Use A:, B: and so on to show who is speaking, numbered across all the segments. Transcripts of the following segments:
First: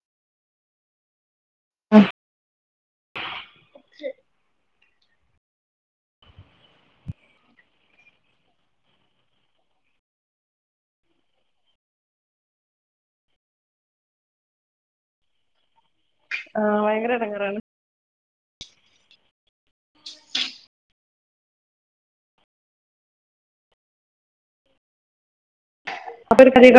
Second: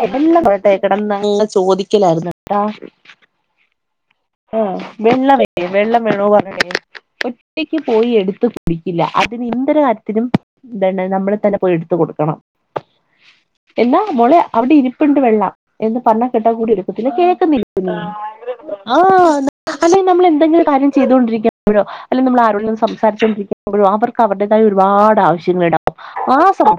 A: കെടന്ന് പോട്ടെ കെടന്ന് ഹ്മ്മ് അത് ചോദിക്കലായിര്ന്ന്ട്ടാ
B: [inaudible]
A: ആഹ് വെള്ളം [unintelligible] വെള്ളം വെള്ളവും വാങ്ങാൻ ഇണ്ടായിനി ഒറ്റയ്ക്ക് പോയി എടുത്ത് കുടിക്കില്ല അതിന് എന്തൊരു കാര്യത്തിലും എന്താണ് നമ്മള് തന്നെ പോയി എടുത്ത് കൊടുക്കണം എന്നാ മോളെ അവ്ടെ ഇരിപ്പ്ണ്ട് വെള്ളം എന്ന് പറഞ്ഞൽ കേട്ടാൽ കൂടി
B: ആഹ്
A: എടുക്കത്തില്ല
B: ഭയങ്കര
A: കേൾക്ക്ന്നി
B: എടങ്ങേറാണ്
A: [unintelligible] ആഹ് അങ്ങനെ തന്നെണ് നമ്മള് എന്തെങ്കിലും കാര്യങ്ങൾ ചെയ്തോണ്ടിരിക്കുമ്പഴോ അല്ലെങ്കി നമ്മള് ആരോടെങ്കിലും സംസാരിച്ചോണ്ടിരിക്കുമ്പഴോ അവർക്ക് അവരുടേതായ ഒരുപാട് ആവശ്യ ങ്ങള്ണ്ടാവും ആ സമ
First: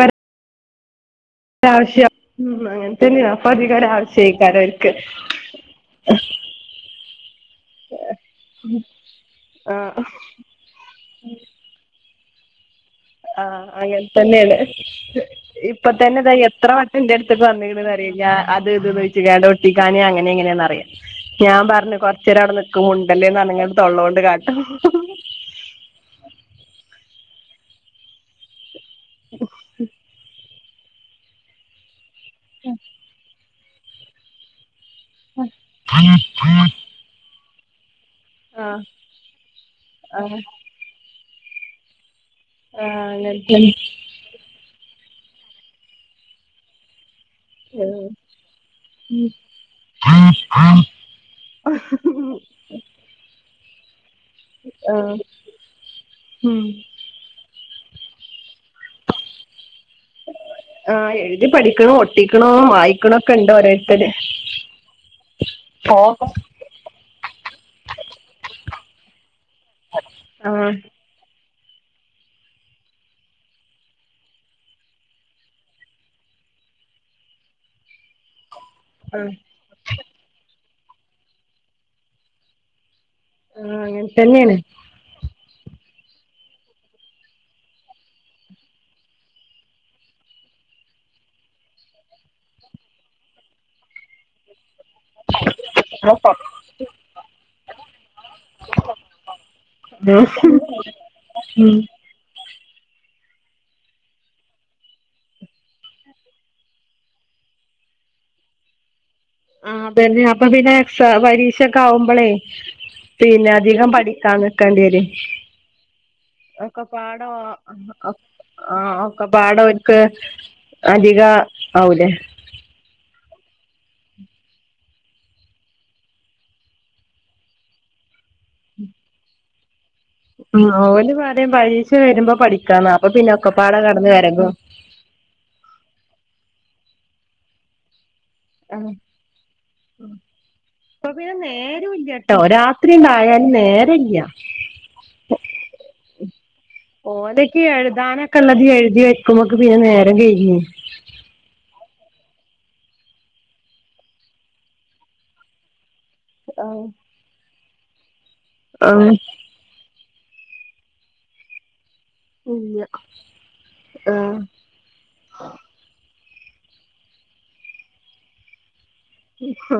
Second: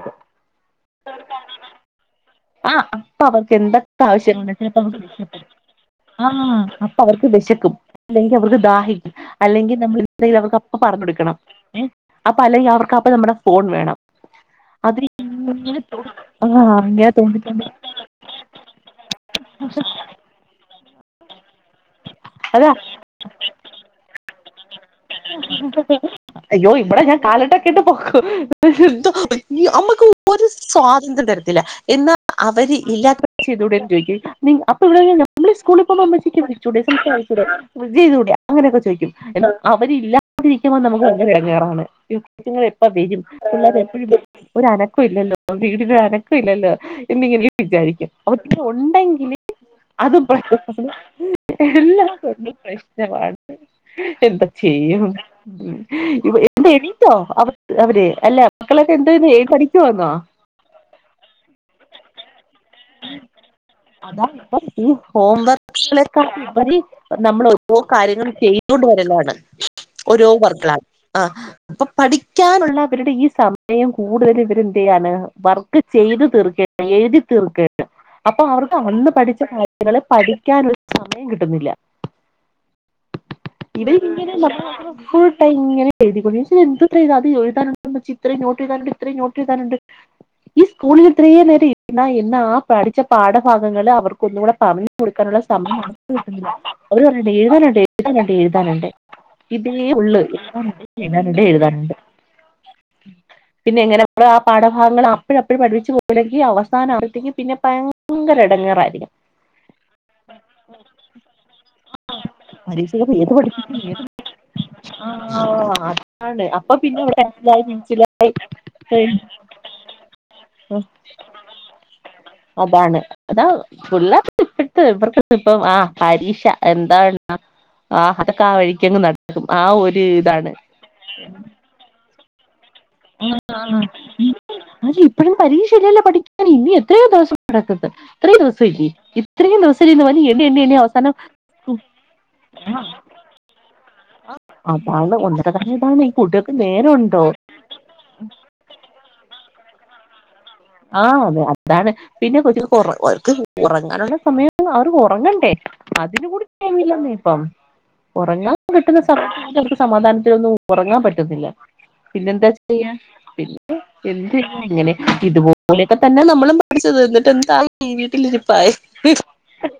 B: ഒര് ആവശ്യ ഹ്മ്മ്
A: ആ
B: അങ്ങൻ
A: അപ്പൊ
B: തന്നെയാ
A: അവർക്ക്
B: അപ്പതിക
A: എന്തൊക്കെ
B: ഒരാവശ്യേക്കാര
A: ആവശ്യങ്ങളുണ്ട് ചിലപ്പോൾ
B: ഓൽക്ക്
A: അവർക്ക് ആഹ് അപ്പ അവർക്ക് വെശക്കും അല്ലെങ്കി അവർക്ക് ദാഹിക്കും അല്ലെങ്കി നമ്മള്
B: ആഹ്
A: [unintelligible] അവർക്ക് അപ്പ പറഞ്ഞൊടുക്കണം ഏഹ് ആ പലെ അവർക്കാ
B: ആഹ് അങ്ങനെ തന്നെണ്
A: ഇങ്ങനെ
B: ഇപ്പം
A: തോ-
B: തന്നെതാ എത്ര
A: ആഹ്
B: വട്ടം
A: ഇങ്ങനെ
B: ഇന്റട്
A: തോണ്ടി
B: ത്ത്ക്ക്
A: തോണ്ടി
B: വന്ന്ക്ക്ണ്ന്ന് അറിയോ ഞാ അത് ഇത് ന്ന് ചോയ്ച്ച് കാണ്ട് ഒട്ടിക്കാനേ അങ്ങനെ ഇങ്ങനെന്നറിയാ ഞാൻ പറഞ്ഞ് കൊർച്ചെരം അവ്ടെ
A: അതാ
B: നിക്ക് മുണ്ടല്ലേന്ന് പറഞ്ഞ് കാണ്ട് തൊള്ളോണ്ട് കാട്ടും
A: [inaudible] അയ്യോ ഇവടെ ഞാൻ കാലോൻണ്ടാക്കിട്ട് പൊക്കും എന്തോ വല്യ അമ്മക്ക് ഒരു സ്വാതന്ത്ര്യം തരത്തില്ല എന്നാ അവര് ഇല്ലാത്തപ്പ ചെയ്തൂടേന്നും ചോദിക്കും നീ അപ്പം ഇവ്ടൊരു നമ്മളി സ്കൂളിൽ പോകുമ്പോ ഉമ്മച്ചിക്ക് വിളിച്ചൂടെ [unintelligible] അങ്ങനൊക്കെ
B: ആഹ്
A: ചോദിക്കും എന്നാ അവര്
B: ആഹ്
A: [unintelligible] ചോദിക്കുമ്പം നമുക്ക് അതെ ഭയങ്കര എടങ്ങേറാണ് ഇതിറ്റെങ്ങളെപ്പ
B: ആഹ്
A: വെരും
B: അങ്ങനെ തന്നെ
A: പിള്ളേര് എപ്പഴും [unintelligible] ഒരനക്കവില്ലല്ലോ വീടിനൊരനക്ക ഇല്ലല്ലോ എന്നിങ്ങനെ വിചാരിക്കാം, ഒര്ത്തൻ ഉണ്ടെങ്കില് അതും
B: ആഹ്
A: പ്രശ്നമാണ് എല്ലാം
B: ഉം
A: കൊണ്ടും പ്രശ്നമാണ് എന്തും ചെയ്യും
B: ആഹ്
A: ഉം
B: ഉം
A: ഇവിടെ എടി റ്റോ അവര് അല്ല മക്കളൊക്കെ എന്തോ ചെയ്യുന്ന പഠിക്കുവാന്നോ?
B: ആഹ് എഴുതി പഠിക്കണോ, ഒട്ടിക്കണോ, വായിക്ക്ണൊക്കെ ഇണ്ടോര്
A: അതാ ഇപ്പം ഈ ഹോംവർക്ക്കളെ
B: ഫോക്കസ്
A: കാട്ടി ഉപരി നമ്മള് ഓരോ കാര്യങ്ങൾ ചെയ്തോണ്ട് വരലാണ് ഓരോ
B: ആഹ്
A: വർക്ക്കള് ആഹ് ഇപ്പൊ പഠിക്കാനുള്ള അവരുടെ ഈ സമയം കൂടുതലും ഇവരെ എന്ത് ചെയ്യാണ് വർക്ക് ചെയ്ത് തീർക്ക എഴുതി തീർക്കേണ്ട് അപ്പൊ അവർക്ക് അന്ന്
B: ആഹ്
A: പഠിച്ച കാ ര്യങ്ങള് പഠിക്കാനൊരു സമയം കിട്ടുന്നില്ല
B: അങ്ങനെ
A: ഇതിങ്ങനെ
B: തന്നെയാണ്
A: നമ്മള് അവരെപ്പോയും കള് ഇങ്ങനെ എഴുതി കൊണ്ടിരിക്കും ഇത് എന്തൂട്ട അത് എഴുതാനുണ്ട് ഇത്രയും നോട്ട് എഴുതാനുണ്ട് ഇത്രയും നോട്ട് എഴതാനുണ്ട് ഈ സ്കൂളില് ഇത്രയും നേരം ഇരുന്ന എന്ന ആ പഠിച്ച പാഠഭാഗങ്ങള് അവർക്കൊന്നൂടെ പറ ഞ്ഞ് കൊടുക്കാനുള്ള സമയംണ്ട് അവര് പറയുന്ന എഴുതാനുണ്ട് എഴുതാനുണ്ട് എഴുതാനുണ്ട് ഇതേ ഒള്ള് എന്നും എഴുതാന്ണ്ട്
B: ഉം
A: എഴുതാറുണ്ട് പിന്നെ എങ്ങനെ നമ്മള് ആ പാഠഭാഗങ്ങൾ അപ്പഴപ്പഴ് പഠപ്പിച്ചു പോയില്ലെങ്കി അവസാനാവുമ്പത്തേക്കും പിന്നെ ഭയങ്കര എടങ്ങോറായിരിക്കും
B: ആഹ് അതന്നെ അപ്പൊ പിന്നെ എക്സാം പരീക്ഷ ഒക്കെ ആവുമ്പളേ
A: പരീക്ഷകൾ ഏത്
B: പിന്നെ
A: പഠിപ്പിക്കും
B: അധികം
A: ഏത്
B: പഠിക്കാ ക്കാൻ നിക്കണ്ടി വരുവെ
A: ആ അതാണ് അപ്പൊ പിന്നെ ഇവിടെ
B: ഒക്കപാടേ
A: മനസ്സിലായി
B: ആഹ്
A: മനസ്സിലായി
B: അത് ഒക്കപാടെ ഓൽക്ക് അധികാവൂലേ?
A: അതാണ് അതാവും ഫുള്ള ഇട്ട് ഇവർക്ക് ഇപ്പം ആഹ് പരീക്ഷ എന്താണ് എഴുത ആ അതൊ ക്കെ വഴിക്കങ്ങ് നടത്തും ആ ഒരു ഇതാണ്
B: ആഹ് ഓല് പറയ പരീക്ഷ വരുമ്പോ പഠിക്കാന്ന അപ്പൊ പിന്നെ ഒക്കപ്പാടെ കെടന്ന് വരകും
A: ഇപ്പെഴും പരീക്ഷയില്ലല്ലോ പഠിക്കാൻ ഇനി എത്രയോ ദിവസം കിടക്ക്ന്ന് ഇത്രയും ദിവസയില്ലേ
B: ആഹ്
A: ഇത്രയും ദിവസം ഇരുന്ന് എണ്ണി എണ്ണി അവസാനം
B: ട്ടോ രാത്രിയാണ്ട് ആയാല് നേരല്ല്യ
A: അതാണ് ഒന്നാമത്തെ പ്രശ്നം ഇതാണ് ഈ കുട്ടികൾക്ക് നേരവുണ്ടോ?
B: നാളത്തേക്ക് എഴുതാനൊക്കെ ഇള്ളത് എഴുതി വെക്കുമ്പോക്ക് പിന്നെ നേരം കഴിഞ്ഞ്
A: ആഹ് അതെ അതാണ് പിന്നെ കൊച്ചുങ്ങക്ക് ഒറങ്ങ ഓൽക്ക് ഒറങ്ങാനുള്ള സമയം കാണുവോ അവർ ഒറങ്ങണ്ടേ അതിനും കൂടി ടൈമില്ലന്നേ ഇപ്പം ഒറങ്ങാ കിട്ടുന്ന
B: ആഹ്
A: സമയ ത്ത് സമാധാനത്തിലൊന്ന് ഒറങ്ങാൻ പറ്റുന്നില്ല പിന്നെന്താ
B: ഇല്ല
A: ചെയ്യാ പിന്നെ എന്ത്
B: ആഹ്
A: ഇങ്ങനെ ഇതുപോ ലൊക്കെ തന്നെയ നമ്മളും പഠിച്ചത് എന്നിട്ട് എന്തായി വീട്ടിലിരിപ്പായി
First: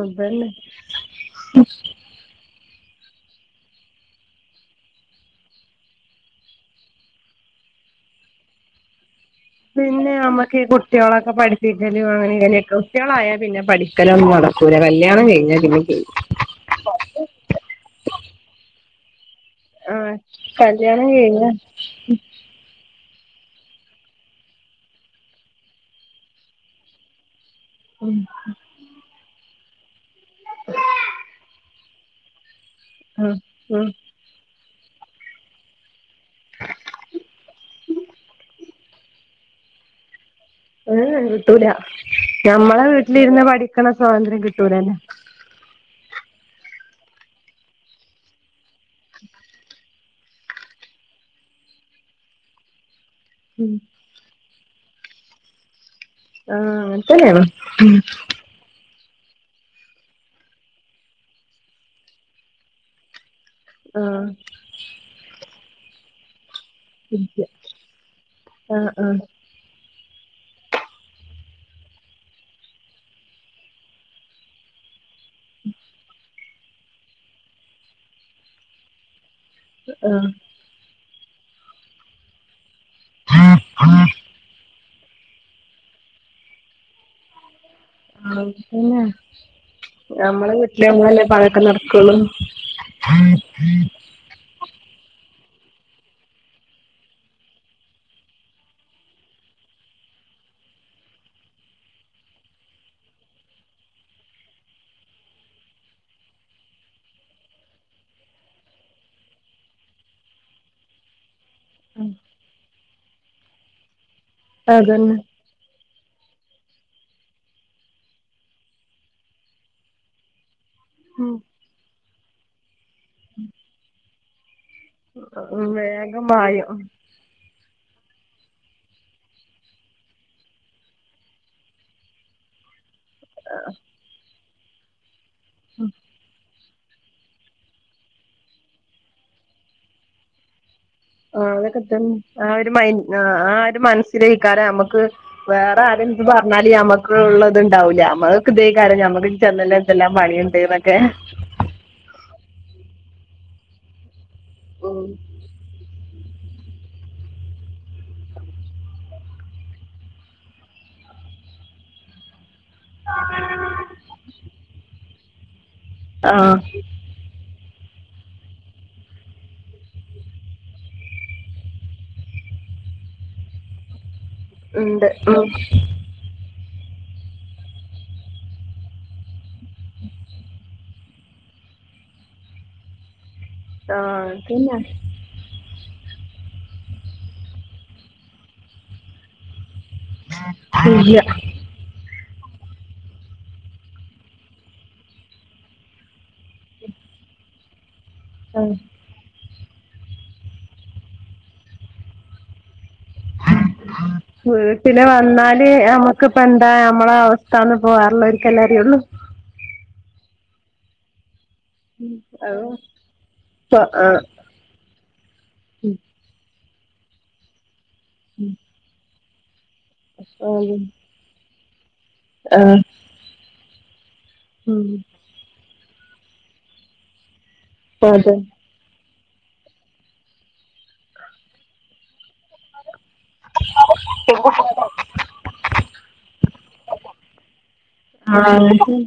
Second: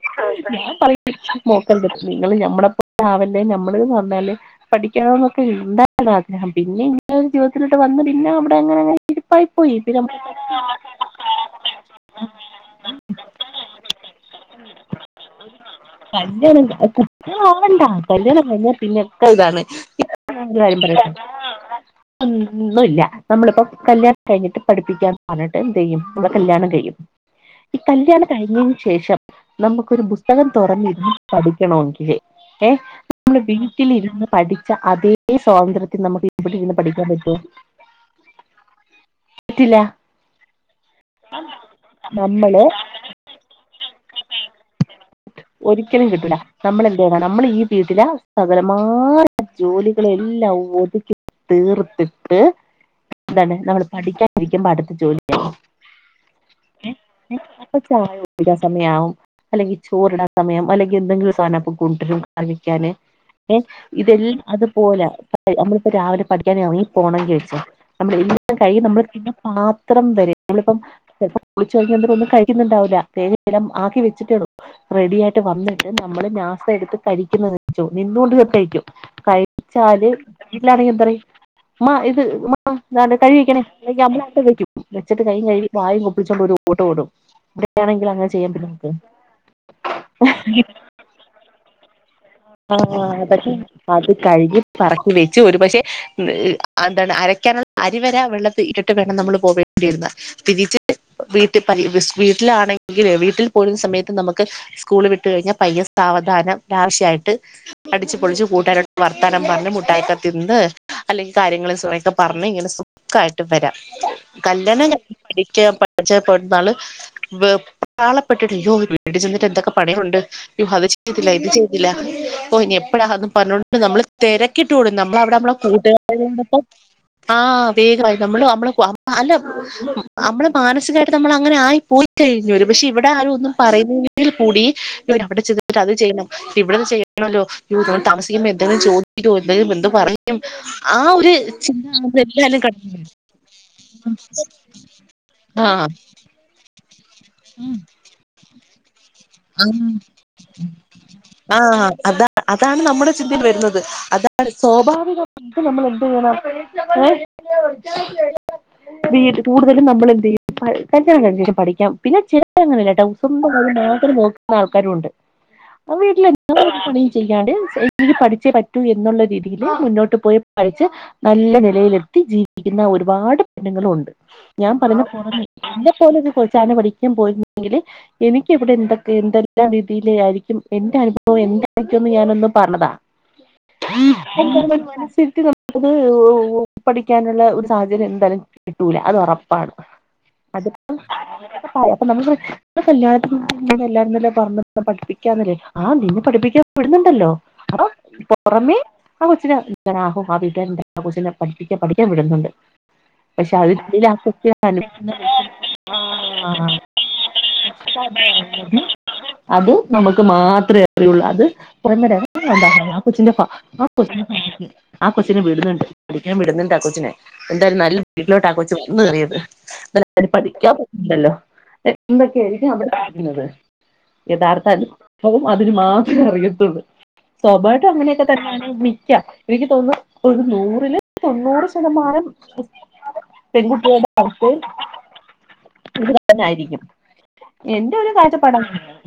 B: അതന്നെ
A: അതെ ഞാൻ പറിയും നോക്ക് മക്കളെ നിങ്ങള് നമ്മളെ പോലെ ആവല്ലേ നമ്മളേ നന്നാല്ല് പഠിക്കണംന്നൊക്കെ ഉണ്ടായിര്ന്ന് ആഗ്രഹം പിന്നെ ഇങ്ങനെ ഒരു ജീവിതത്തിലോട്ട് വന്ന് പിന്നെ അവിടെ അങ്ങനെങ്ങന്നെ ഇരിപ്പായി പോയി ഇപ്പോ ' [unintelligible]
B: നമുക്ക് ഈ കുട്ടിയോളക്കെ പഠിപ്പിക്കലും അങ്ങനിം ഇങ്ങനെക്കെ കുട്ടികളായ പിന്നെ പഠിക്കലൊന്നും നടക്കൂല കല്യാണം കഴിഞ്ഞാ പിന്നെ കഴിഞ്ഞ്
A: [unintelligible] കുഞ്ഞുങ്ങള് ആവണ്ടാ കല്യാണം കഴിഞ്ഞ പിന്നെ ഒക്കെയിതാണ് ഞാൻ
B: ആഹ്
A: ഒരു കാര്യം
B: കല്യാണം
A: പറയട്ടെ
B: കഴിഞ്ഞാ
A: ഇപ്പൊ ഒന്നുവില്ല നമ്മളിപ്പം കല്യാണം കഴിഞ്ഞിട്ട് പഠിപ്പിക്കാന്ന് പറ പറഞ്ഞിട്ട് എന്തെയ്യും നമ്മടെ കല്യാണം കഴിയും ഈ കല്യാണം കഴിഞ്ഞേന് ശേ ശേഷം നമുക്കൊരു പുസ്തകം തൊറന്നിരിന്ന് പഠിക്കണോങ്കില് ഏഹ്
B: ആഹ്
A: നമ്മള്
B: ഉം
A: വീട്ടിലിരുന്ന് പഠിച്ച അതേ സ്വാതന്ത്ര്യത്തിൽ നമുക്ക് ഇവിടെ ഇരുന്ന് പഠിക്കാൻ പറ്റോ പറ്റില്ല
B: ഏഹ് കിട്ടൂല
A: നമ്മള്
B: ഞമ്മളെ വീട്ടിലിരുന്ന് പഠിക്കണ സ്വാതന്ത്ര്യം കിട്ടൂലല്ലെ
A: ഒരിക്കലും കിട്ടൂല നമ്മൾ എന്തേയ്യണ നമ്മൾ ഈ വീട്ടില സകലമായ ജോലി കള് എല്ലാം ഒതുക്കി തീർത്തിട്ട് എന്താണ്
B: ഉം
A: നമ്മള് പഠിക്കാൻ ഇരികുമ്പൊ അടുത്ത ജോലി ആയി
B: ആഹ്
A: ഏഹ് ഏഹ്
B: അങ്ങൻതന്നെയാണ്
A: അപ്പചായ കുടിക്കാൻ സമയാവും അല്ലെങ്കി ചോറിട സമയം അല്ലെങ്കിൽ എന്തെങ്കിലും സാധനപ്പ കൊണ്ടരും കഴിക്കാന് ഏഹ് ഇതെൽ
B: ആഹ്
A: അതുപോലെ നമ്മളിപ്പോ രാവിലെ പഠിക്കാൻ ഇറങ്ങി പോണെങ്കി
B: ഇല്ല
A: വെച്ചാ നമ്മള് എല്ലം കഴിയും
B: ആഹ്
A: നമ്മള് തിന്ന പാത്രം വരെ നമ്മളിപ്പം ചെൽപ്പം കുളിച്ച് ഒരുങ്ങി എന്തെങ്കു ഒന്ന് കഴിക്ക്ന്ന്ണ്ടാവൂല [unintelligible] ആക്കി വെച്ചിട്ടേ ഉള്ളൂ റെഡി ആയി ട്ട് വന്നിട്ട് നമ്മള് നാസ്ത എടുത്ത് കഴിക്കുന്നത്വെച്ചോ നിന്നോണ്ട് [unintelligible] കഴിക്കും. കഴി ചാല്
B: ആഹ്
A: വീട്ടിലാണെങ്കി എന്തറയും ഉമ്മാ ഇത് ഉമ്മാ മ്മാ ഇതാണ്ട് കഴുകി വെക്കണേ
B: ആഹ്
A: [unintelligible] വെച്ചിട്ട് കയ്യും കഴുകി വായും കുപ്ലിച്ചോണ്ട് ഒരു ഓട്ടോടും. ഇവ്ടെ ആണെങ്കിൽ അങ്ങനെ
B: ആഹ്
A: ചെയ്യാൻ പറ്റുമോ നമുക്ക്
B: ഇവിടെ ആവുമ്പോളല്ലേ ഇപ്പതൊക്കെ നടക്കൂള്ളൂ
A: ആഹ് അതക്കെയാണ്. അത് കഴിഞ്ഞ് പറക്കി വെച്ചു ഒരു പക്ഷെ ആന്താണ് അരക്കാനുള്ള അരിവരെ വെള്ളത്തി ഇട്ടിട്ട് വേണം നമ്മള് പോവേ ണ്ടി ഇരുന്നെ തിരിച്ച് വീട്ടിപ്പനി വിസ് വീട്ടിലാണെങ്കില് വീട്ടിൽ പോരുന്ന സമയത്ത് നമുക്ക് സ്കൂള് വിട്ട് കഴിഞ്ഞാ പയ്യെ സാവധാനം ലാവിഷായിട്ട് അടിച്ച്പൊളിച്ച് കൂട്ടുകാരോട് വർത്തനം പറഞ്ഞ് മുട്ടായിയൊക്കെ തിന്ന് അല്ലെങ്കി കാര്യങ്ങളിൽസൊറയൊക്കെ പറഞ്ഞ് ഇങ്ങനെ സു ഖായിട്ട് വരാം. കല്യാണം [unintelligible]
B: അതന്നെ
A: പഠിക്ക പഠിച്ചപ്പെടുന്നാള് വെപ്രാളപ്പെട്ടിട്ട് അയ്യോ വീട്ട്ചെന്നിട്ട് എന്തൊക്കെ പണിയുണ്ട് അയ്യൊ അത് ചെയ്തില്ല ഇത് ചെയ്തില്ല ഓ ഇഞ്ഞ് എപ്പഴാ അതും പറഞ്ഞോ ണ്ട് നമ്മള് തിരക്കിട്ടോടും നമ്മളവിട നമ്മള
B: ഉം വേഗം
A: കൂട്ടുകാരിയോടപ്പം
B: പായും
A: ആഹ് വേഗമായി നമ്മള് നമ്മളപ്പൊ അല്ല അമ്മള് മാനസികമായിട്ട് നമ്മള് അങ്ങനെ ആയി പോയി കഴിഞ്ഞൊരുപക്ഷെ ഇവിടെ ആരും ഒന്നും പറയുന്നില്ലെങ്കിൽ കൂടി അവിടെ ചെന്നിട്ട് അത് ചെയ്യണം ഇവിടെന്ന് ചെയ്യണമല്ലോ? അയ്യോ ഞാൻ താമസിക്ക്മ്പൊ എന്തെങ്കിലും ചോദിക്കോ എന്തേലും എന്ത് പറയും ആ ഒരു
B: ആഹ് അതൊക്കെത്തൻ
A: ചിന്ത
B: ആ
A: എല്ലാരും
B: ഒരു
A: കടന്നു
B: മൈൻ
A: വരും
B: ആഹ് ആ ഒരു മനസ്സിലേക്കാരം അമ്മക്ക്
A: ആ
B: വേറെ ആരും ഇത് പറഞ്ഞാല് ഞമ്മക്ക ഉള്ളത്ണ്ടാവൂല്ല നമ്മക്ക് ഇതേകാരം ഞമ്മക് വീട്ട് ചെന്നല്ല
A: ആ
B: എന്തെല്ലാം പണിയുണ്ട്ന്നൊക്കെ
A: ആഹ് അത അതാണ് നമ്മുടെ ചിന്തയിൽ വരുന്നത് അതാണ് സ്വാഭാവികം അപ്പം നമ്മള് എന്ത്ചെയ്യണം ഏഹ് വീട് കൂടുതലും നമ്മളെന്ത്‌യ്യും പ കല്യാണം കഴിഞ്ഞ ശേഷം പഠിക്കാം പിന്നെ ചില ഇപ്പഴങ്ങാനല്ല ട്ടോ സ്വന്തം കാര്യം മാത്രം നോക്കുന്ന ആൾക്കാരും ഉണ്ട് ആ വീട്ടിലെന്താ
B: ആഹ്
A: [unintelligible] പണി ചെയ്യാണ്ട് എനിക്ക് പഠിച്ചേ പറ്റൂ എന്നുള്ള രീതിയില് മുന്നോട്ട് പോയി പഠിച്ച്. നല്ല നിലയിലെത്തി ജീവിക്കുന്ന ഒരുപാട് പെണ്ണുങ്ങളും ഉണ്ട്. ഞാൻ പറഞ്ഞ
B: ഉണ്ട്
A: [unintelligible]
B: ഉം
A: എന്നെ പോലോരു കൊച്ചാണ് പഠിക്കാൻ പോയിരുന്നെങ്കില് എനിക്ക് ഇവിടെ എന്തൊക് എന്തെല്ലാം രീതിയില് ആയിരിക്കും എന്റെ അനുഭവം എന്തായിരിക്കുംന്ന് ഞാനൊന്ന് പറഞ്ഞതാ.
B: ആഹ് അതന്നെ
A: [unintelligible] മനസ്സിരുത്തി സം അത് പഠിക്കാനുള്ള ഒരു സാഹചര്യം എന്താലും കിട്ടൂല അത് ഉറപ്പാണ്.
B: ഇല്ല.
A: പപ്പായ അപ്പം നമ്മള് കല്യാണത് എല്ലാരും തന്നെ പഞ്ഞെ പഠിപ്പിക്കാന്നില്ലേ ആ നീ പഠിപ്പിക്കാൻ വിടുന്നുണ്ടല്ലോ ആ
B: ആഹ്
A: പൊറമെ ആ കൊച്ചിനെ ഞൻാ [unintelligible] കും ആ വീട്ടുകാരു ആ കൊച്ചിനെ പഠിക്കൻ പഠിക്കാൻ വിടുന്നുണ്ട്. പക്ഷെ അതിനുള്ളിൽ ആ കൊച്ചിനെ
B: വീട്ടില് വന്നാല് നമ്മക്കിപ്പോ
A: ആ,
B: എന്താ നമ്മളെ അവസ്ഥന്ന് ഇപ്പൊ വേറെ ഉള്ളവർക്ക് അല്ലേ - എവിടുന്നാ
A: അത് നമുക്ക് മാത്രമേ അറിയുള്ളൂ അത് - കുറമര
B: ആഹ്
A: കൊച്ചിന്റെ ആ കൊച്ചി.
B: ആഹ്
A: [unintelligible] ആ കൊച്ചിനെ വിടുന്നുണ്ട് പഠിക്കാൻ വിടുന്നുണ്ട് ആ കൊച്ചിനെ എന്തായാലും നല്ല- വീട്ടിലോട്ടാ ആ കൊച്ച് വന്ന് കെറിയത് എന്തോയായാലും അതിന്
B: ആഹ്
A: പഠിക്കാൻ പറ്റുന്നുണ്ടല്ലോ. എന്തൊക്കെയായിരിക്കും
B: ആഹ്
A: അവിടെ പറുന്നത് യഥാർത്ഥ
B: ഉം
A: അനുഭവം അപ്പ അതിന് മാത്രേ അറിയത്തുള്ളൂ സ്വാഭാവട്ടം അങ്ങനെയൊക്കെ
B: അതെ
A: തന്നെയാണ്. എനിക്ക് തോനുന്നു ഒരു നൂറില് തൊണ്ണൂറ് ശതമാനം [unintelligible] പെൺകുട്ടിയുടെ അത്ത് വിനായിരി [unintelligible] ക്കും. അവരുടെ കാഴ്ചപ്പാട്
B: ആഹ്
A: അങ്ങനെ ആണ്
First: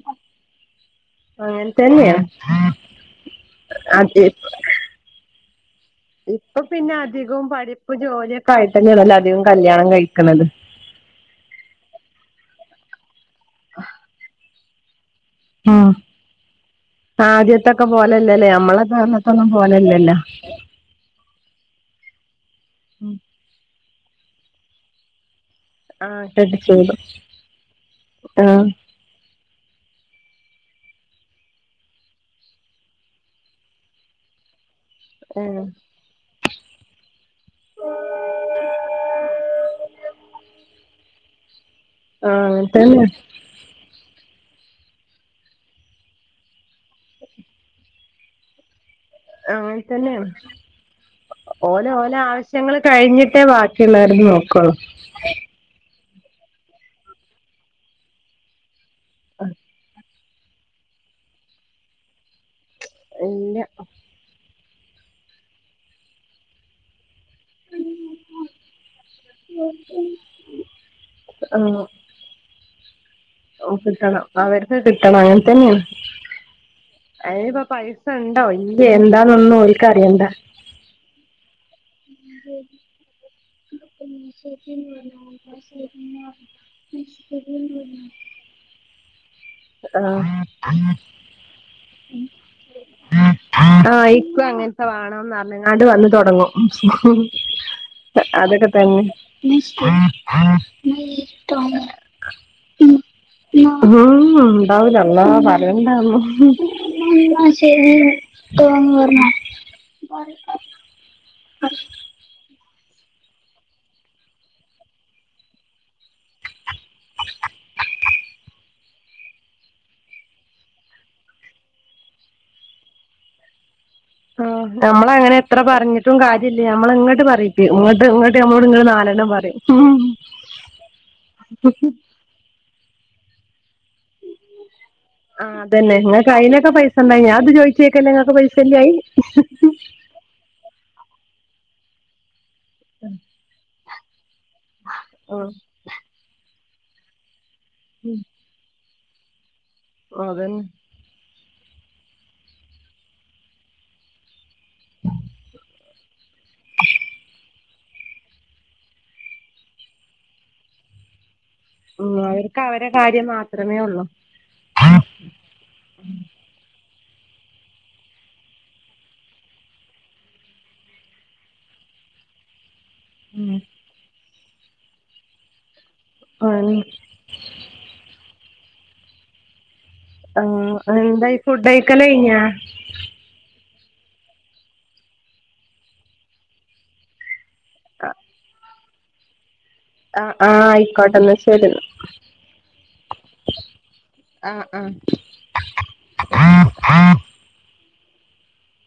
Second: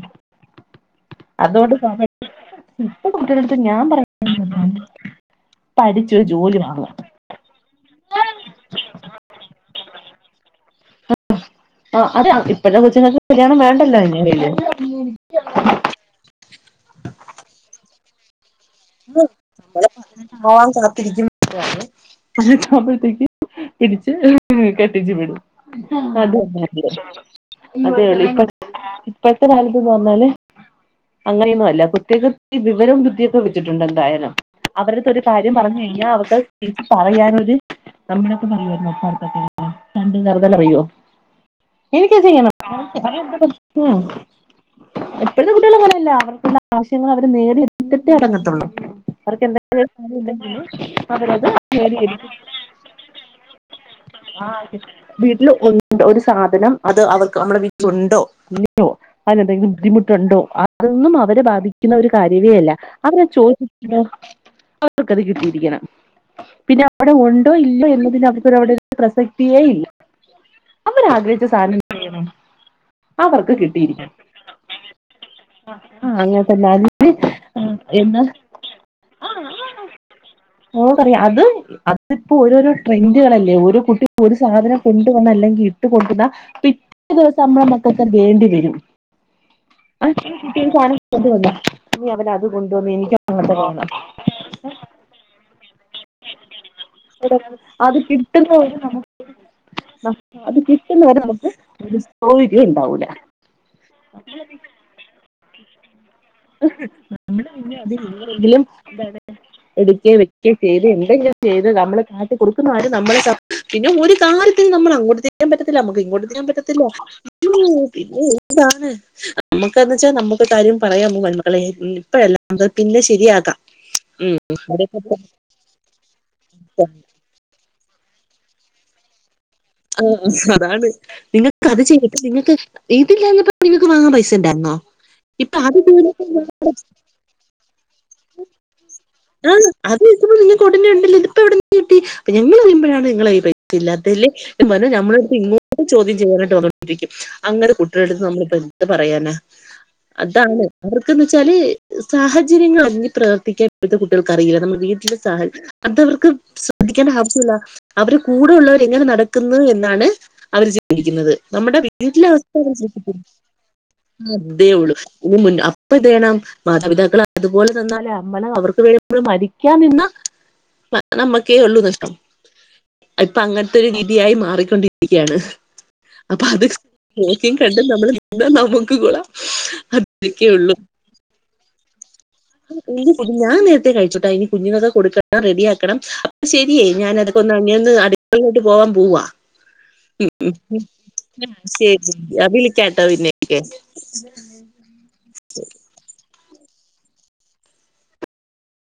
B: അങ്ങനെ
A: അതോണ്ട്
B: തന്നെയാ
A: ഇപ്പ കുട്ടികളത്ത് ഞാൻ പറ
B: അത് ഇപ്പൊ
A: വാങ്ങുക
B: പിന്നെ അധികവും പഠിപ്പ് ജോലിയൊക്കെ ആയിട്ട് തന്നെയാണല്ലോ അധികം കല്യാണം കഴിക്കണത്.
A: ആഹ് അത ഇപ്പോഴത്തെ കൊച്ചുങ്ങൾക്ക് കല്യാണം വേണ്ടല്ലോ ഇ [unintelligible] ക
B: ആഹ് ആദ്യത്തൊക്കെ പോലല്ലല്ലേ നമ്മളെ കാലത്തൊന്നും പോലല്ലല്ലോ.
A: പോവാൻ കാത്തിരിക്കും [unintelligible] പ്പോഴത്തേക്ക് പിടിച്ച് കെട്ടിച്ചു വിടും
B: ആഹ്
A: അതന്ന
B: കെട്ടിച്ചു
A: അതി
B: വിടും
A: [unintelligible]
B: ആഹ്
A: ഇപ്പോഴത്തെ കാലത്ത്ന്ന് പറഞ്ഞാല് അങ്ങനെയൊന്നും അല്ല കുട്ടികൾക്ക് ഇത്തിരി വിവരവും ബുദ്ധി ഒക്കെ വരും ഇത് ഇട്ടോണ്ട് എന്തായാലും അവരുത്തെ ഒരു കാര്യം പറഞ്ഞു കഴിഞ്ഞാൽ അവർക്ക് അത് തീരിച്ച പറയാനൊരു നമ്മളൊക്കെ പറയുവായിരുന്നോ പണ്ട് അങ്ങനെ പണ്ട് തറുതല പറവോ എനിക്ക്‌ ഇത്
B: ആഹ്
A: ചെയ്യണം
B: അങ്ങനെ
A: അതാ
B: തന്നെ
A: ഇപ്പഴും- ഓ ഇപ്പഴത്തെ കുട്ടികൾ അങ്ങനെ അല്ല അവർക്കുള്ള ആവശ്യങ്ങൾ അവര് നേടിയെടുത്തിട്ടെ അടങ്ങത്തോ - ആഹ്
B: ആ വെളിച്ചെണ്ണയൊ
A: അവരത്
B: ഓലോ ഓലോ
A: നേടിയെടുക്കും
B: ആവശ്യങ്ങൾ കഴിഞ്ഞിട്ടേ ബാക്കി - എല്ലാരും
A: ആ
B: നോക്ക്‌ക
A: വീട്ടിൽ ഉ ഒരു സാധനം അത് അവർക്ക് നമ്മുടെ വീട്ടിലുണ്ടോ ഇല്ലിയോ അതിനെന്തെങ്കിലും- ബുദ്ധിമുട്ട. ണ്ടോ അതൊന്നും അവരെ ബാധിക്കുന്ന ഒരു കാര്യവേ അല്ല അവര് അത്
B: ഇല്ല
A: ചോദിച്ച. അവർക്കത് കിട്ടിയിരിക്കണം പിന്നെ അവിടെ ഉണ്ടോ ഇല്ലോ എന്നതിന അവർക്കവിടെ. പ്രസക്തിയേ ഇല്ല അവർ ആഗ്രഹിച്ച സാധനം എന്ത് ചെയ്യണം.
B: ഒപ്പിക്കണം അവർക്ക് കിട്ടണം അനത്തെ -
A: [unintelligible] അങ്ങനെതന്നെ.
B: അയിന് പൈസ ഇണ്ടോ ഇല്ലിയോ എന്താന്നൊന്നും ഓലക്ക് അറിയണ്ട.
A: മോൾക്ക്‌ അറിയാം അതും അതിപ്പോ ഓരോരോ ട്രെൻഡുകളല്ലേ ഓരോ കുട്ടി ഒരു സാധനം കൊണ്ടുവന്ന് അല്ലെങ്കിൽ ഇട്ട് കൊണ്ടുവന്നാ ആ പിറ്റേ ദിവസം നമ്മടെ മക്കക്ക്‌ വേണ്ടി വരും. ആ ഈ കുട്ടി ഒരു സാധനം കൊണ്ടുവന്ന ഇനി അവൻ അത് കൊണ്ടുവന്ന് എനിക്ക് അങ്ങനത്തെ വേണം
B: ആഹ് ഇക്കും അങ്ങനെ - വേണോന്ന് അറിഞ്ഞങ്ങാണ്ട് വന്ന് തൊടങ്ങും
A: ഇവിടെ അത്
B: അതൊക്കെ-
A: കിട്ടുന്നവരെ
B: തന്നെ
A: അത് കിട്ടുന്നവരെ നമുക്ക് ഒരു സ്വയിരം ഉണ്ടാവൂല.
B: ആഹ് ഉണ്ടാവൂല ഞങ്ങള് അതാ പറഞ്ഞെ എന്നാ
A: നമ്മള്
B: ശരി തോന്ന [unintelligible] ന്ന് പറഞ്ഞോ.
A: എടുക്കെ വെക്കുവേ ചെയ്ത് എന്തും ഞാൻ ചെയ്ത താ നമ്മള് കാ കൊടുക്കുന്ന ആരും നമ്മള് പിന്നെ ഒരു കാര്യത്തിൽ നമ്മൾ അങ്ങോട്ട് തിരിയാൻ പറ്റത്തില്ല നമ്മക്ക് ഇങ്ങോട്ട് തിരിയാൻ പറ്റത്തില്ല [unintelligible] നമുക്കന്ന് അത് എന്ന് വെച്ചാൽ നമുക്ക് തരും പറയാമോ വ [unintelligible] ൻ മകളെ ഉം ഇപ്പഴെല്ല അത്‌ പിന്നെ ശരിയാക്കാം ഉം,
B: ആഹ്
A: അതൊക്കെ
B: നമ്മളെ അങ്ങനെ എത്ര പറഞ്ഞിട്ടും കാര്യല്ല
A: പറ്റാ.
B: ഞമ്മള ഇങ്ങോട്ട് പറയും ഇങ്ങട്ട് ഇങ്ങട്ട് ഞമ്മളോട് ഇങ്ങള് നാലെണ്ണം പറയും ഉം
A: ആഹ് അതാണ് നിനക്ക് അത് ചെ നിങ്ങക്ക് ഇതില്ലാഞ്ഞിട്ട് നിങ്ങക്ക് വാങ്ങാൻ പൈസ ഉണ്ടായിരുന്നോ ഇപ്പൊ
B: ആഹ്
A: അത്
B: അതെന്നെ അയിനൊക്കെ പൈസണ്ടായി ഞാൻ അത് ചോയിച്ചേക്കല്ലേ നിങ്ങൾക്ക് പൈസ ഇല്ലായി
A: അത്ടനെ [unintelligible] ഇത് പ്പൊ എവട്ന്ന് കിട്ടി ഇപ്പഴാണ് നിങ്ങള ഈ പൈസ ഇല്ലാത്തല്ലേ പറഞ്ഞ നമ്മളടുത്ത്
B: ആ
A: ഇങ്ങോട്ട ചോദ്യം ചെയ്യാനായിട്ട് വന്നോണ്ടിരിക്കും അങ്ങത്തെ കുട്ടിയാളട്ത്ത് നമ്മളിപ്പൊ എന്ത് പറയാനാ അതാണ്
B: അതന്നെ
A: അവർക്കന്ത് വെച്ചാല് സാഹചര്യങ്ങളറിഞ്ഞ് പ്രവർത്തിക്കാ ഇപ്പത്തെ കുട്ടിയാൾക്ക് അറിയില്ല നമ്മുടെ വീട്ട്‌ലെ സാഹച അത് അവർക്ക് ശ്രദ്ധിക്കേണ്ട ആവശ്യല്ലാ അവരെ കൂടെ ഉള്ളവർ എങ്ങനെ നടക്കുന്നു എന്നാണ് അവര് ചിന്തിക്കുന്നത് നമ്മുടെ
B: ഉം
A: വീട്ടിലെ
B: അവർക്ക്
A: അവസ്ഥയെ
B: അവരെ
A: സൃഷ്ടിക്കും
B: കാര്യം മാത്രമേ ഉള്ളൂ
A: അതേ ഉള്ളു ഇനി അപ്പൊ ന്തേയണം മാതാപിതാക്കൾ അതുപോലെ തന്നാലാ മ്മളെ അവർക്ക് വേണ്ടി മരിക്കാൻ നിന്നി നമ്മക്കേ ഉള്ളൂ നഷ്ടം ഇപ്പൊ
B: ആണ്
A: അങ്ങൻത്തെ ഒരു രീതിയായി മാറിക്കൊണ്ടിരിക്കയാണ് അപ്പൊ അത് നോക്കിം കണ്ടും നമ്മള് നിന്ന നമുക്ക് കൊളാം
B: ആഹ് എന്തായ് ഫുഡഴ്ക്കല് കഴ്ഞ്ഞോ
A: ഇനി ഫുഡ് ഞാൻ നേരത്തെ കഴിച്ചുട്ടോ ഇനി കുഞ്ഞ്ങ്ങൾക്ക് കൊടുക്കണം റെഡിയാക്കണം അപ്പൊ ശരിയേ ഞാന അത ഒന്ന് അങ്ങനെ അട്ക്കളയിലോട്ട് പോവാൻ പോവാ
B: ആഹ്
A: ഉം
B: ആഹ് ആയിക്കോട്ടെ എന്നാ
A: ഉം ശരി ഞാൻ വിളിക്കാട്ടോ പിന്നെക്ക്
B: ആഹ് ആഹ്